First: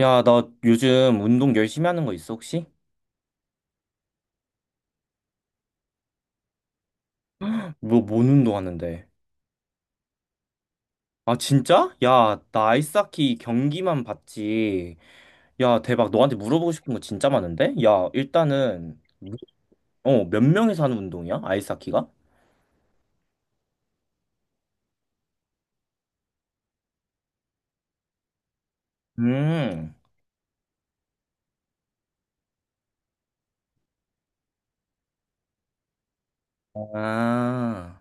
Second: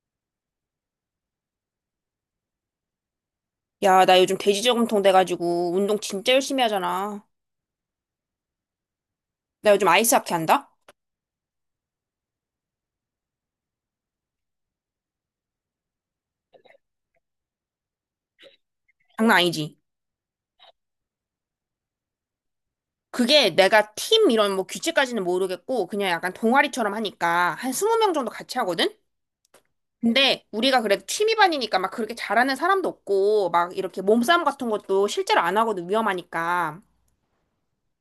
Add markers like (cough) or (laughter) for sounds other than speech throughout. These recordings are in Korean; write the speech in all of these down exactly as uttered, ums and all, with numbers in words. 야, 나 요즘 운동 열심히 하는 거 있어, 혹시? 야, 나 요즘 돼지저금통 돼가지고 운동 진짜 열심히 하잖아. 뭐, 뭔 운동 하는데? 나 요즘 아이스하키 한다? 아, 진짜? 야, 나 아이스하키 경기만 봤지. 야, 대박. 너한테 물어보고 싶은 거 진짜 많은데? 야, 일단은, 장난 아니지? 어, 몇 명이서 하는 운동이야? 아이스하키가? 그게 내가 팀 이런 뭐 규칙까지는 모르겠고 그냥 약간 동아리처럼 하니까 한 이십 명 정도 같이 하거든? 음. 근데 우리가 그래도 취미반이니까 막 그렇게 잘하는 사람도 없고 막 이렇게 몸싸움 같은 것도 실제로 안 하거든, 위험하니까. 아.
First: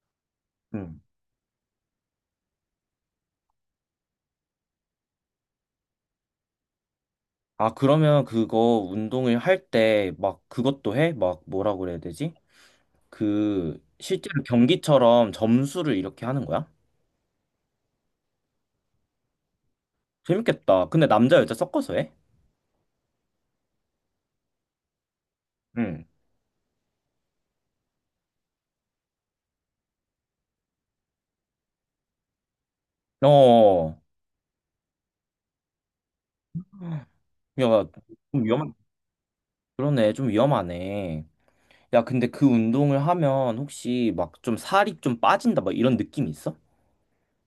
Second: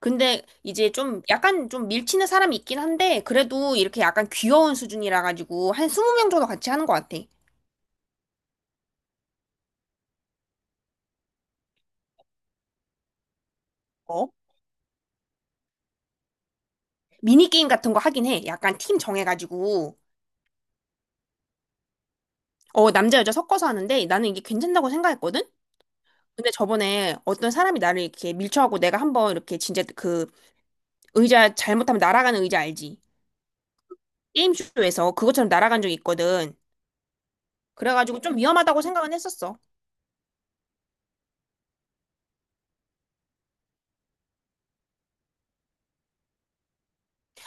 근데 이제 음. 좀 약간 좀 밀치는 사람이 있긴 한데 그래도 이렇게 약간 귀여운 수준이라 가지고 한 이십 명 정도 같이 하는 것 같아. 아, 그러면 그거 운동을 할 때 막 그것도 해? 막 뭐라 그래야 되지? 그, 어? 실제로 경기처럼 점수를 이렇게 하는 거야? 미니게임 같은 거 하긴 해. 약간 팀 정해가지고. 재밌겠다. 근데 남자, 여자 섞어서 해? 어, 남자, 여자 섞어서 하는데 나는 이게 괜찮다고 생각했거든? 응. 근데 저번에 어떤 사람이 나를 이렇게 밀쳐하고 내가 한번 이렇게 진짜 그 의자, 잘못하면 날아가는 의자 알지? 어, 게임쇼에서 그것처럼 날아간 적이 있거든. 야, 그래가지고 좀 좀 위험, 음. 위험하다고 생각은 했었어. 그러네, 좀 위험하네. 야, 근데 그 운동을 하면 혹시 막 좀 살이 좀 빠진다, 막 이런 느낌 있어?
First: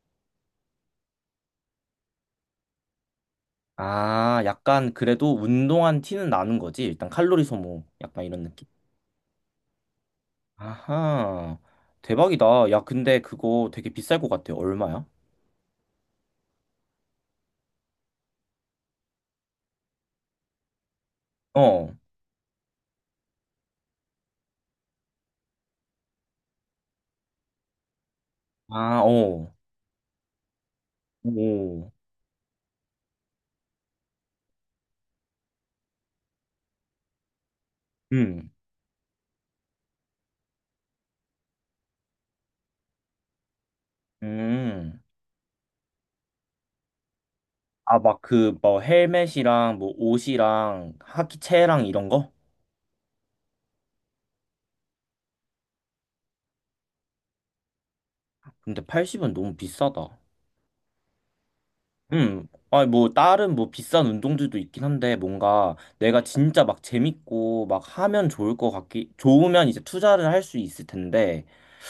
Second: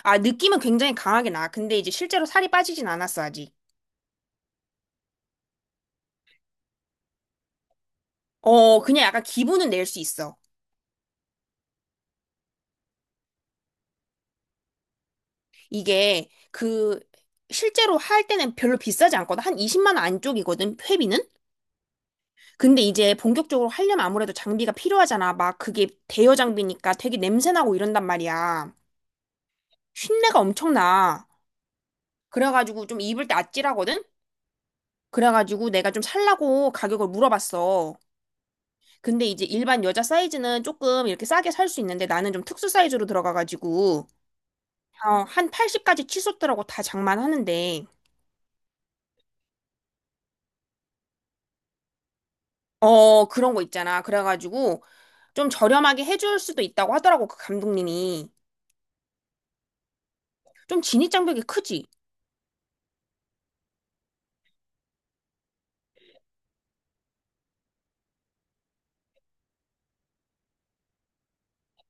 아, 느낌은 굉장히 강하게 나. 근데 이제 실제로 살이 빠지진 않았어, 아직. 아, 약간 그래도 운동한 티는 나는 거지. 일단 칼로리 소모, 약간 이런 느낌. 어, 그냥 약간 기분은 낼 수 있어. 아하, 대박이다. 야, 근데 그거 되게 비쌀 것 같아. 얼마야? 이게 그 실제로 할 때는 별로 비싸지 않거든. 한 이십만 원 안쪽이거든, 회비는? 어, 근데 이제 본격적으로 하려면 아무래도 장비가 필요하잖아. 막 그게 대여 장비니까 되게 냄새나고 이런단 말이야. 아, 어, 쉰내가 엄청나. 오, 그래가지고 좀 입을 때 아찔하거든? 그래가지고 내가 좀 살라고 가격을 물어봤어. 음, 근데 이제 일반 여자 사이즈는 조금 이렇게 싸게 살 수 있는데 나는 좀 특수 사이즈로 들어가가지고 음. 어, 한 팔십까지 치솟더라고, 다 장만하는데. 아, 막 그 뭐 헬멧이랑 뭐 옷이랑 하키채랑 이런 거? 어, 그런 거 있잖아. 그래가지고 좀 저렴하게 해줄 수도 있다고 하더라고, 그 감독님이. 근데 팔십은 너무 비싸다. 좀 진입 장벽이 크지? 음, 아니 뭐 다른 뭐 비싼 운동들도 있긴 한데 뭔가 내가 진짜 막 재밌고 막 하면 좋을 것 같기 좋으면 이제 투자를 할 수 있을 텐데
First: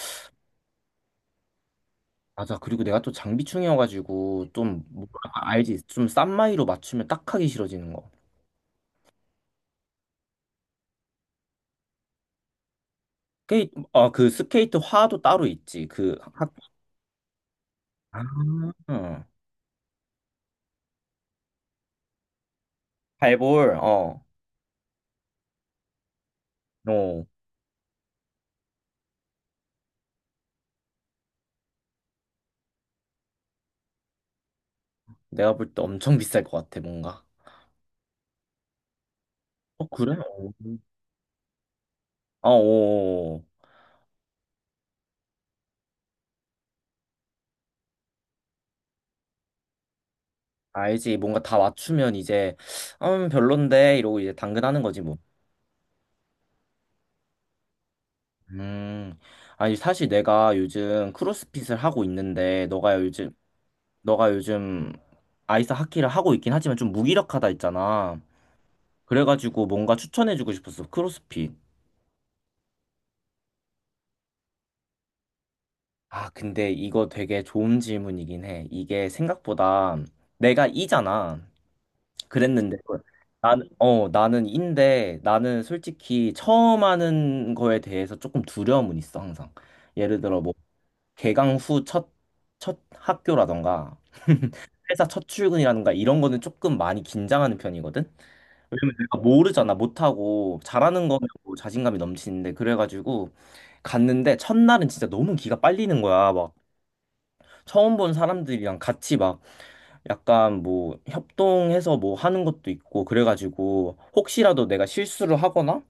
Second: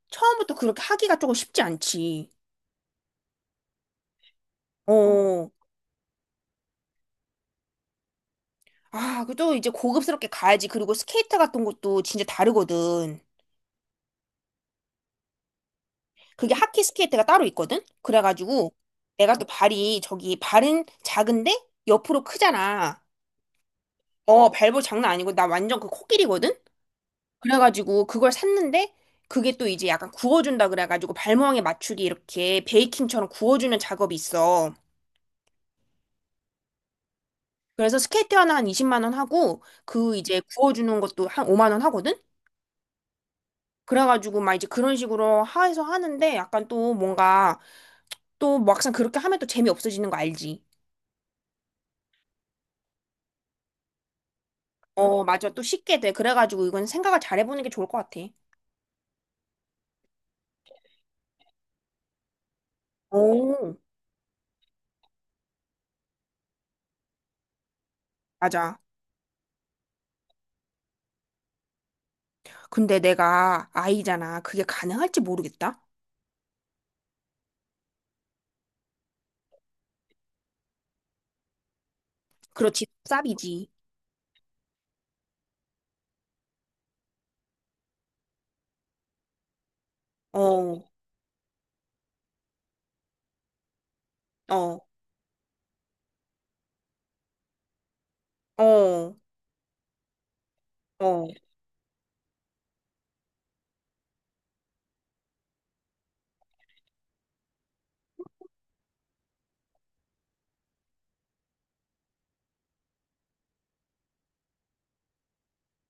처음부터 그렇게 하기가 조금 쉽지 않지. 맞아 그리고 내가 또 장비충이어가지고 좀 음. 뭐랄까 어. 알지 좀 싼 마이로 맞추면 딱 하기 싫어지는 거. 아, 그래도 이제 고급스럽게 가야지. 그리고 스케이트 같은 것도 진짜 다르거든. 스케이트 아그 스케이트 화도 따로 있지 그 학, 그게 하키 스케이트가 따로 있거든? 아, 그래가지고 응. 내가 또 발이, 저기 발은 작은데 옆으로 크잖아. 발볼 어, 어, 발볼 장난 아니고 나 완전 그 코끼리거든? 어 그래가지고 그걸 샀는데 그게 또 이제 약간 구워준다 그래가지고 발모양에 맞추게 이렇게 베이킹처럼 구워주는 작업이 있어. 내가 볼 때 엄청 비쌀 것 같아 뭔가. 그래서 스케이트 하나 한 이십만 원 하고 어 그래? 그 이제 어, 구워주는 것도 한 오만 원 하거든? 어, 어. 그래가지고 막 이제 그런 식으로 해서 하는데 약간 또 뭔가 또 막상 그렇게 하면 또 재미없어지는 거 알지? 알지. 뭔가 다 맞추면 이제, 음, 별론데, 이러고 이제 당근하는 거지, 뭐. 어, 맞아. 또 쉽게 돼. 그래가지고 이건 생각을 잘 해보는 게 좋을 것 같아. 음. 아니, 사실 내가 요즘 크로스핏을 하고 있는데, 너가 요즘, 오. 너가 요즘 아이스 하키를 하고 있긴 하지만 좀 무기력하다 했잖아. 맞아. 그래가지고 뭔가 추천해주고 싶었어, 크로스핏. 근데 내가 아이잖아. 그게 가능할지 모르겠다. 아, 근데 이거 되게 좋은 질문이긴 해. 이게 생각보다 내가 이잖아. 그랬는데 그렇지. 쌉이지. 나는 어 나는 인데 나는 솔직히 처음 하는 거에 대해서 조금 두려움은 있어 항상 예를 들어 뭐 어, 개강 후 첫 첫 학교라던가 어, 회사 첫 출근이라든가 이런 거는 조금 많이 긴장하는 편이거든 왜냐면 어, 내가 모르잖아 못하고 잘하는 어, 거면 뭐 자신감이 넘치는데 그래가지고 갔는데 첫날은 진짜 너무 기가 빨리는 거야 막 처음 본 사람들이랑 같이 막 약간 뭐 협동해서 뭐 하는 것도 있고 그래가지고 혹시라도 내가 실수를 하거나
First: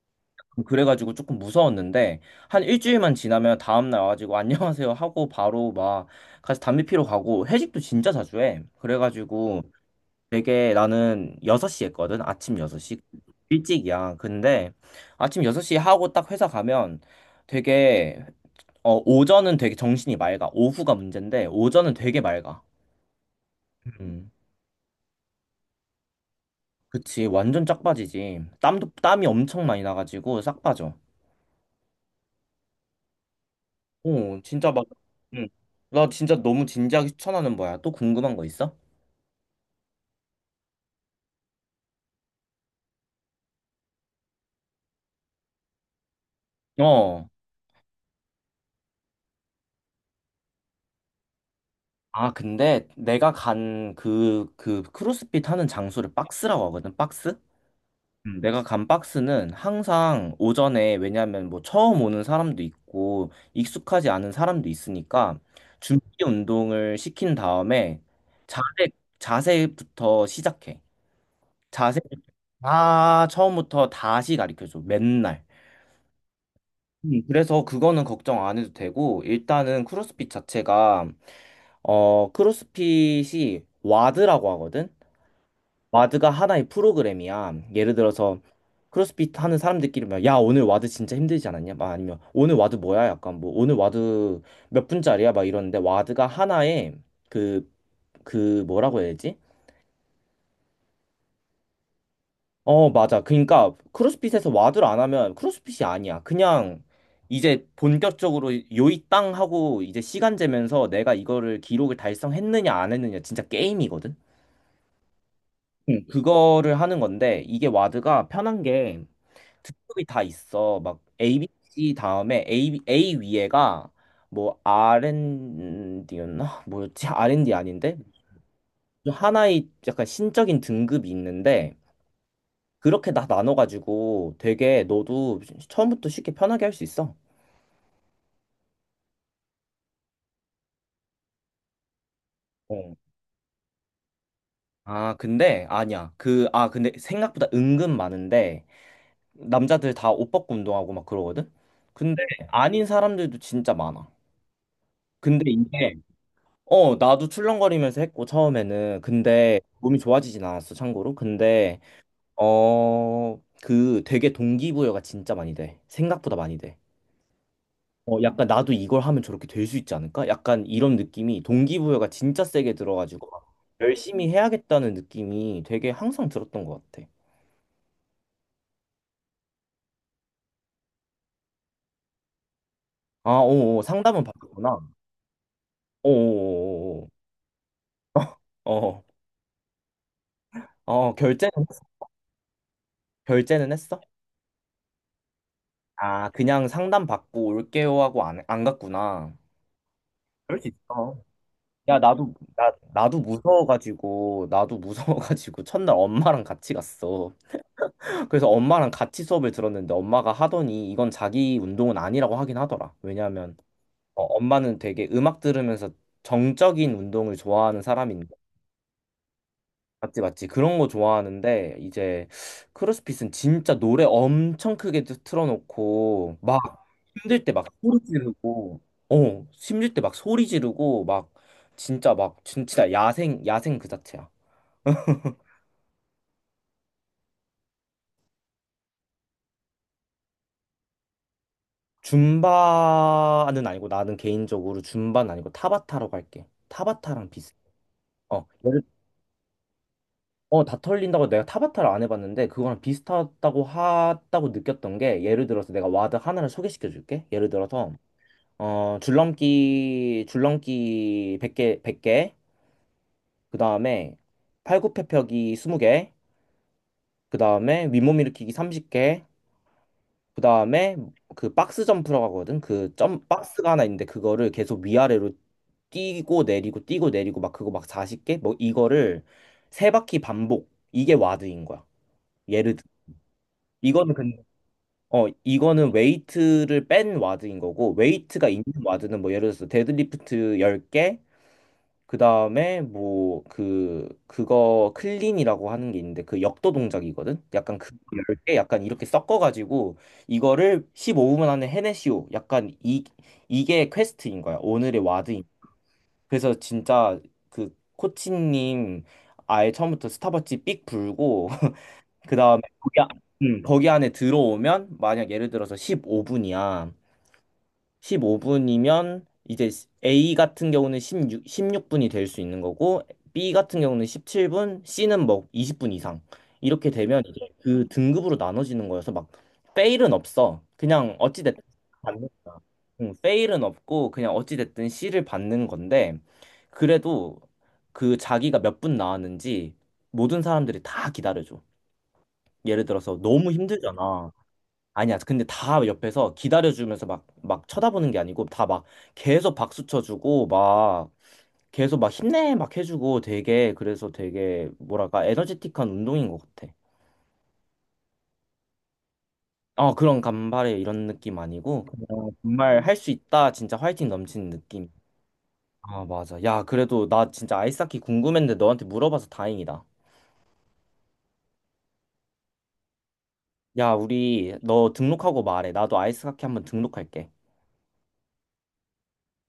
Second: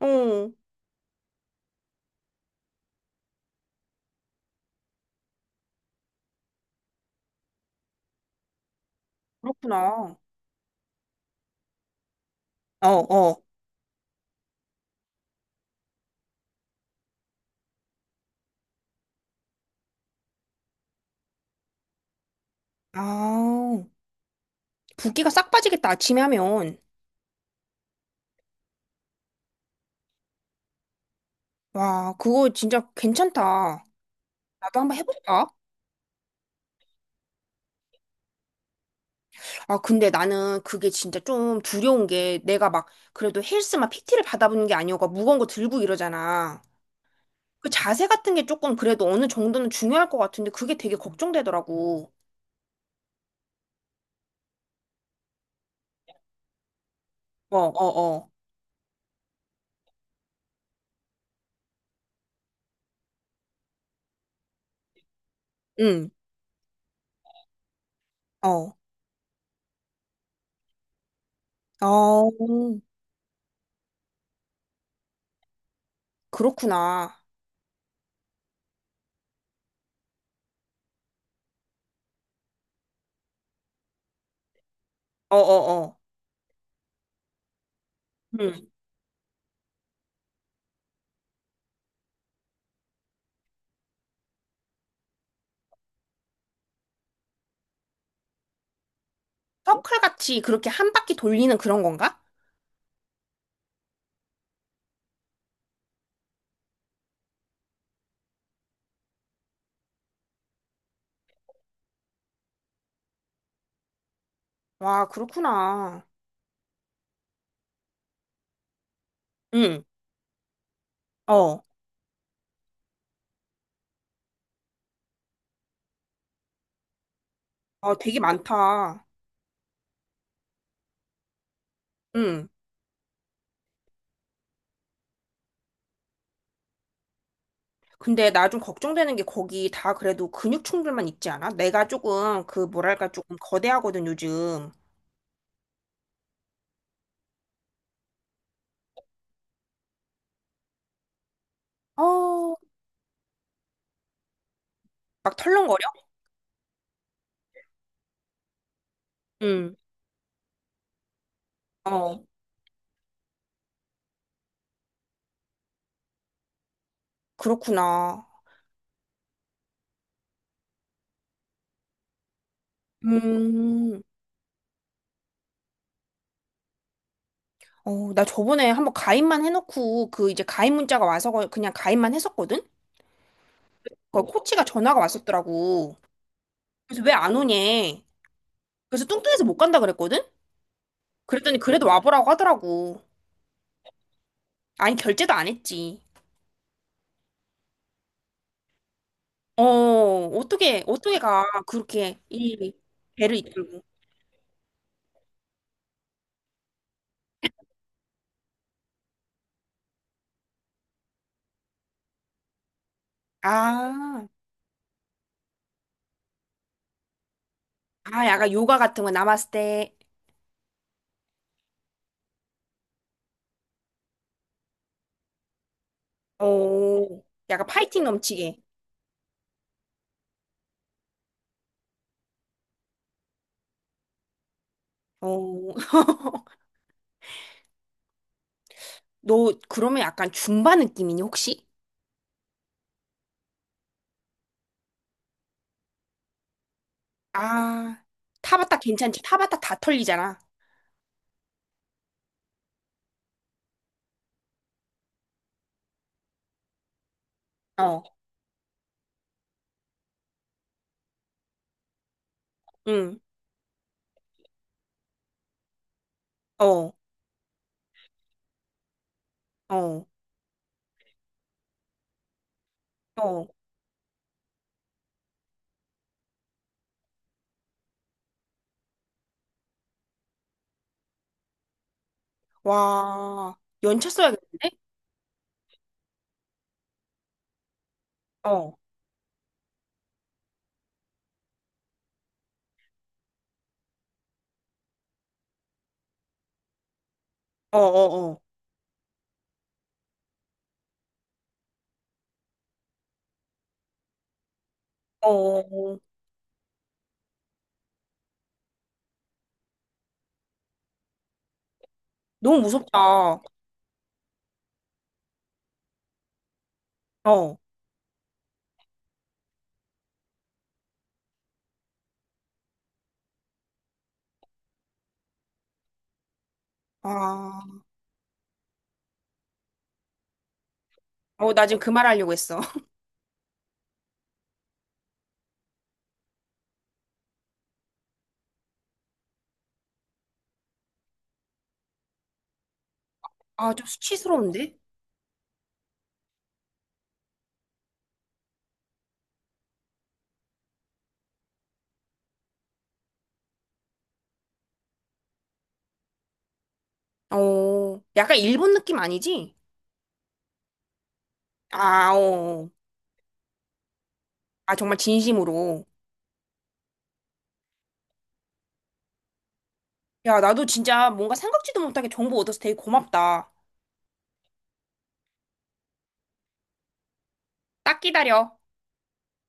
어. 그래가지고 조금 무서웠는데 한 일주일만 지나면 다음날 와가지고 안녕하세요 하고 바로 막 같이 담배 피러 가고 회식도 진짜 자주 해. 그래가지고 그렇구나. 되게 나는 여섯 시 했거든. 아침 어, 여섯 시. 어. 일찍이야. 근데 아침 여섯 시 하고 딱 회사 가면 되게 어 오전은 되게 정신이 맑아. 오후가 문제인데 오전은 되게 맑아. 아, 음. 붓기가 싹 빠지겠다, 아침에 하면. 그치, 완전 짝 빠지지. 땀도, 땀이 엄청 많이 나가지고 싹 빠져. 와, 그거 진짜 괜찮다. 어 진짜 나도 막, 한번 해볼까? 응. 나 진짜 너무 진지하게 추천하는 거야. 또 궁금한 거 있어? 아, 근데 나는 그게 진짜 좀 두려운 게, 내가 막 그래도 헬스만 피티를 받아보는 게 아니어가 무거운 거 들고 이러잖아. 어. 그 자세 같은 게 조금 그래도 어느 정도는 중요할 것 같은데, 그게 되게 걱정되더라고. 아, 근데 내가 간 그, 그 크로스핏 하는 장소를 박스라고 하거든, 박스? 어, 어, 어. 음. 내가 간 박스는 항상 오전에, 왜냐면 뭐 처음 오는 사람도 있고, 익숙하지 않은 사람도 있으니까, 준비 응. 운동을 시킨 다음에, 어. 자세, 자세부터 시작해. 자세 어. 다 처음부터 다시 가르쳐줘. 맨날. 음, 그렇구나. 그래서 그거는 걱정 안 해도 되고, 일단은 크로스핏 자체가, 어, 크로스핏이 와드라고 하거든? 어, 어, 어. 와드가 하나의 프로그램이야. 예를 들어서, 응. 크로스핏 하는 사람들끼리 막, 야, 오늘 와드 진짜 힘들지 않았냐? 막 아니면, 오늘 와드 뭐야? 약간 뭐, 오늘 와드 몇 분짜리야? 막 이러는데, 와드가 하나의 그, 그 뭐라고 해야 되지? 서클 같이 그렇게 한 바퀴 돌리는 그런 건가? 어, 맞아. 그러니까 크로스핏에서 와드를 안 하면 크로스핏이 아니야. 그냥 이제 본격적으로 요이 땅 하고 이제 시간 재면서 내가 이거를 기록을 달성했느냐 안 했느냐 진짜 게임이거든. 와, 응. 그렇구나. 그거를 하는 건데 이게 와드가 편한 게 응. 등급이 다 있어. 막 A, B, 어. C 다음에 A, A 위에가 뭐 알앤디였나? 뭐였지? 알앤디 아, 아닌데? 되게 많다. 하나의 약간 신적인 등급이 있는데 응. 그렇게 다 나눠가지고 되게 너도 처음부터 쉽게 편하게 할 수 있어. 근데 나 좀 걱정되는 게, 거기 다 그래도 근육충들만 있지 않아? 내가 조금 그 어. 뭐랄까 조금 거대하거든 요즘. 아, 근데 아니야. 그, 아, 근데 생각보다 은근 많은데 남자들 다 옷 벗고 운동하고 막 그러거든? 근데 어, 아닌 사람들도 진짜 많아. 막 근데 털렁거려? 이게, 어, 나도 출렁거리면서 했고, 처음에는. 근데 응. 몸이 좋아지진 않았어, 참고로. 근데, 어, 어, 그 되게 동기부여가 진짜 많이 돼. 생각보다 많이 돼. 어, 그렇구나. 약간 나도 이걸 하면 저렇게 될 수 있지 않을까? 약간 이런 느낌이 동기부여가 진짜 세게 들어가지고 막 음. 열심히 해야겠다는 느낌이 되게 항상 들었던 것 같아. 어, 나 저번에 한번 가입만 해놓고 그 이제 가입 문자가 와서 거- 그냥 가입만 했었거든? 아, 오, 오, 상담은 그 코치가 받았구나. 전화가 왔었더라고. 그래서 오, 오, 왜 안 오냐? 오, 오. 어, 그래서 뚱뚱해서 못 간다 그랬거든? 어, 어, 결제는 그랬더니 했- 그래도 와보라고 하더라고. 결제는 했어? 아니 결제도 안 했지. 아, 그냥 상담 받고 올게요 하고 안, 안 갔구나. 어, 그럴 수 어떻게, 있어. 어떻게 가. 야, 그렇게 나도 나 이 나도 배를 이끌고. 무서워가지고 나도 무서워가지고 (laughs) 첫날 엄마랑 같이 갔어. 그래서 엄마랑 같이 수업을 들었는데 엄마가 하더니 이건 자기 운동은 아니라고 하긴 하더라. 왜냐하면 어, 아, 엄마는 되게 음악 들으면서 정적인 운동을 좋아하는 아, 사람인데 약간 요가 같은 거, 나마스테. 맞지, 맞지, 그런 거 좋아하는데 이제 크로스핏은 진짜 노래 엄청 크게 틀- 틀어놓고 막 어, 힘들 때 막 약간 소리 파이팅 넘치게. 지르고 어 힘들 때 막 소리 지르고 막 진짜 막 진- 진짜 야생 야생 그 자체야. 어, (laughs) 너 그러면 약간 줌바 느낌이니, 혹시? 줌바는 아니고 나는 개인적으로 줌바는 아니고 타바타라고 할게. 타바타랑 비슷. 아, 어, 타바타 예를- 괜찮지? 타바타 다 털리잖아. 어, 다 털린다고 내가 타바타를 안 해봤는데 그거랑 비슷하다고 하다고 느꼈던 게 예를 들어서 내가 와드 하나를 소개시켜 줄게. 예를 들어서 어, 어, 줄넘기 줄넘기 백개 백 개 응, 그다음에 팔굽혀펴기 스무 개 어, 그다음에 윗몸 일으키기 서른 개 어, 그다음에 그 박스 점프라고 하거든. 그 점 어. 박스가 하나 있는데 그거를 계속 위아래로 뛰고 내리고 뛰고 내리고 막 그거 막 마흔 개 뭐 이거를 세 바퀴 반복. 이게 와드인 거야. 예를 들 와, 연차 이거는 근 써야겠는데? 어 이거는 웨이트를 뺀 와드인 거고 웨이트가 어, 있는 어, 와드는 뭐 예를 들어서 데드리프트 열 개 그다음에 뭐 그 그거 클린이라고 하는 게 있는데 그 역도 동작이거든. 약간 그 열 어, 개 약간 이렇게 섞어 가지고 이거를 십오 분 안에 해내시오. 약간 이 이게 퀘스트인 거야. 오늘의 어, 와드인. 어. 그래서 진짜 그 코치님 아예 처음부터 스타벅지 삑 불고 (laughs) 너무 그다음에 무섭다. 거기, 안- 어, 음, 거기 안에 들어오면 만약 예를 들어서 십오 분이야. 십오 분이면 이제 A 같은 경우는 십육, 십육 분이 될 수 있는 거고 B 같은 경우는 십칠 분, C는 뭐 이십 분 이상 이렇게 되면 이제 아, 그 등급으로 나눠지는 거여서 막 페일은 없어. 그냥 어찌 어, 됐든 나 지금 그 말 받는 하려고 거야. 했어. 응, 페일은 없고 그냥 어찌 됐든 C를 받는 건데 그래도 그 자기가 몇 분 나왔는지 모든 사람들이 다 기다려줘. 예를 들어서 너무 아, 좀 힘들잖아. 수치스러운데? 아니야. 근데 다 옆에서 기다려주면서 막, 막 쳐다보는 게 아니고 다 막 계속 박수 쳐주고 막 계속 막 힘내 막 해주고 되게 그래서 되게 뭐랄까 에너제틱한 운동인 것 같아. 어, 약간 일본 느낌 아니지? 어, 그런 간발의 이런 느낌 아니고 아, 어. 그냥 어. 정말 할 수 있다. 진짜 화이팅 넘치는 아, 느낌. 정말 진심으로. 아, 맞아. 야, 그래도 나 진짜 아이스하키 궁금했는데 너한테 물어봐서 다행이다. 야, 나도 진짜 뭔가 생각지도 못하게 정보 얻어서 되게 고맙다. 야, 우리 너 등록하고 말해. 나도 아이스하키 한번 등록할게. 딱 기다려.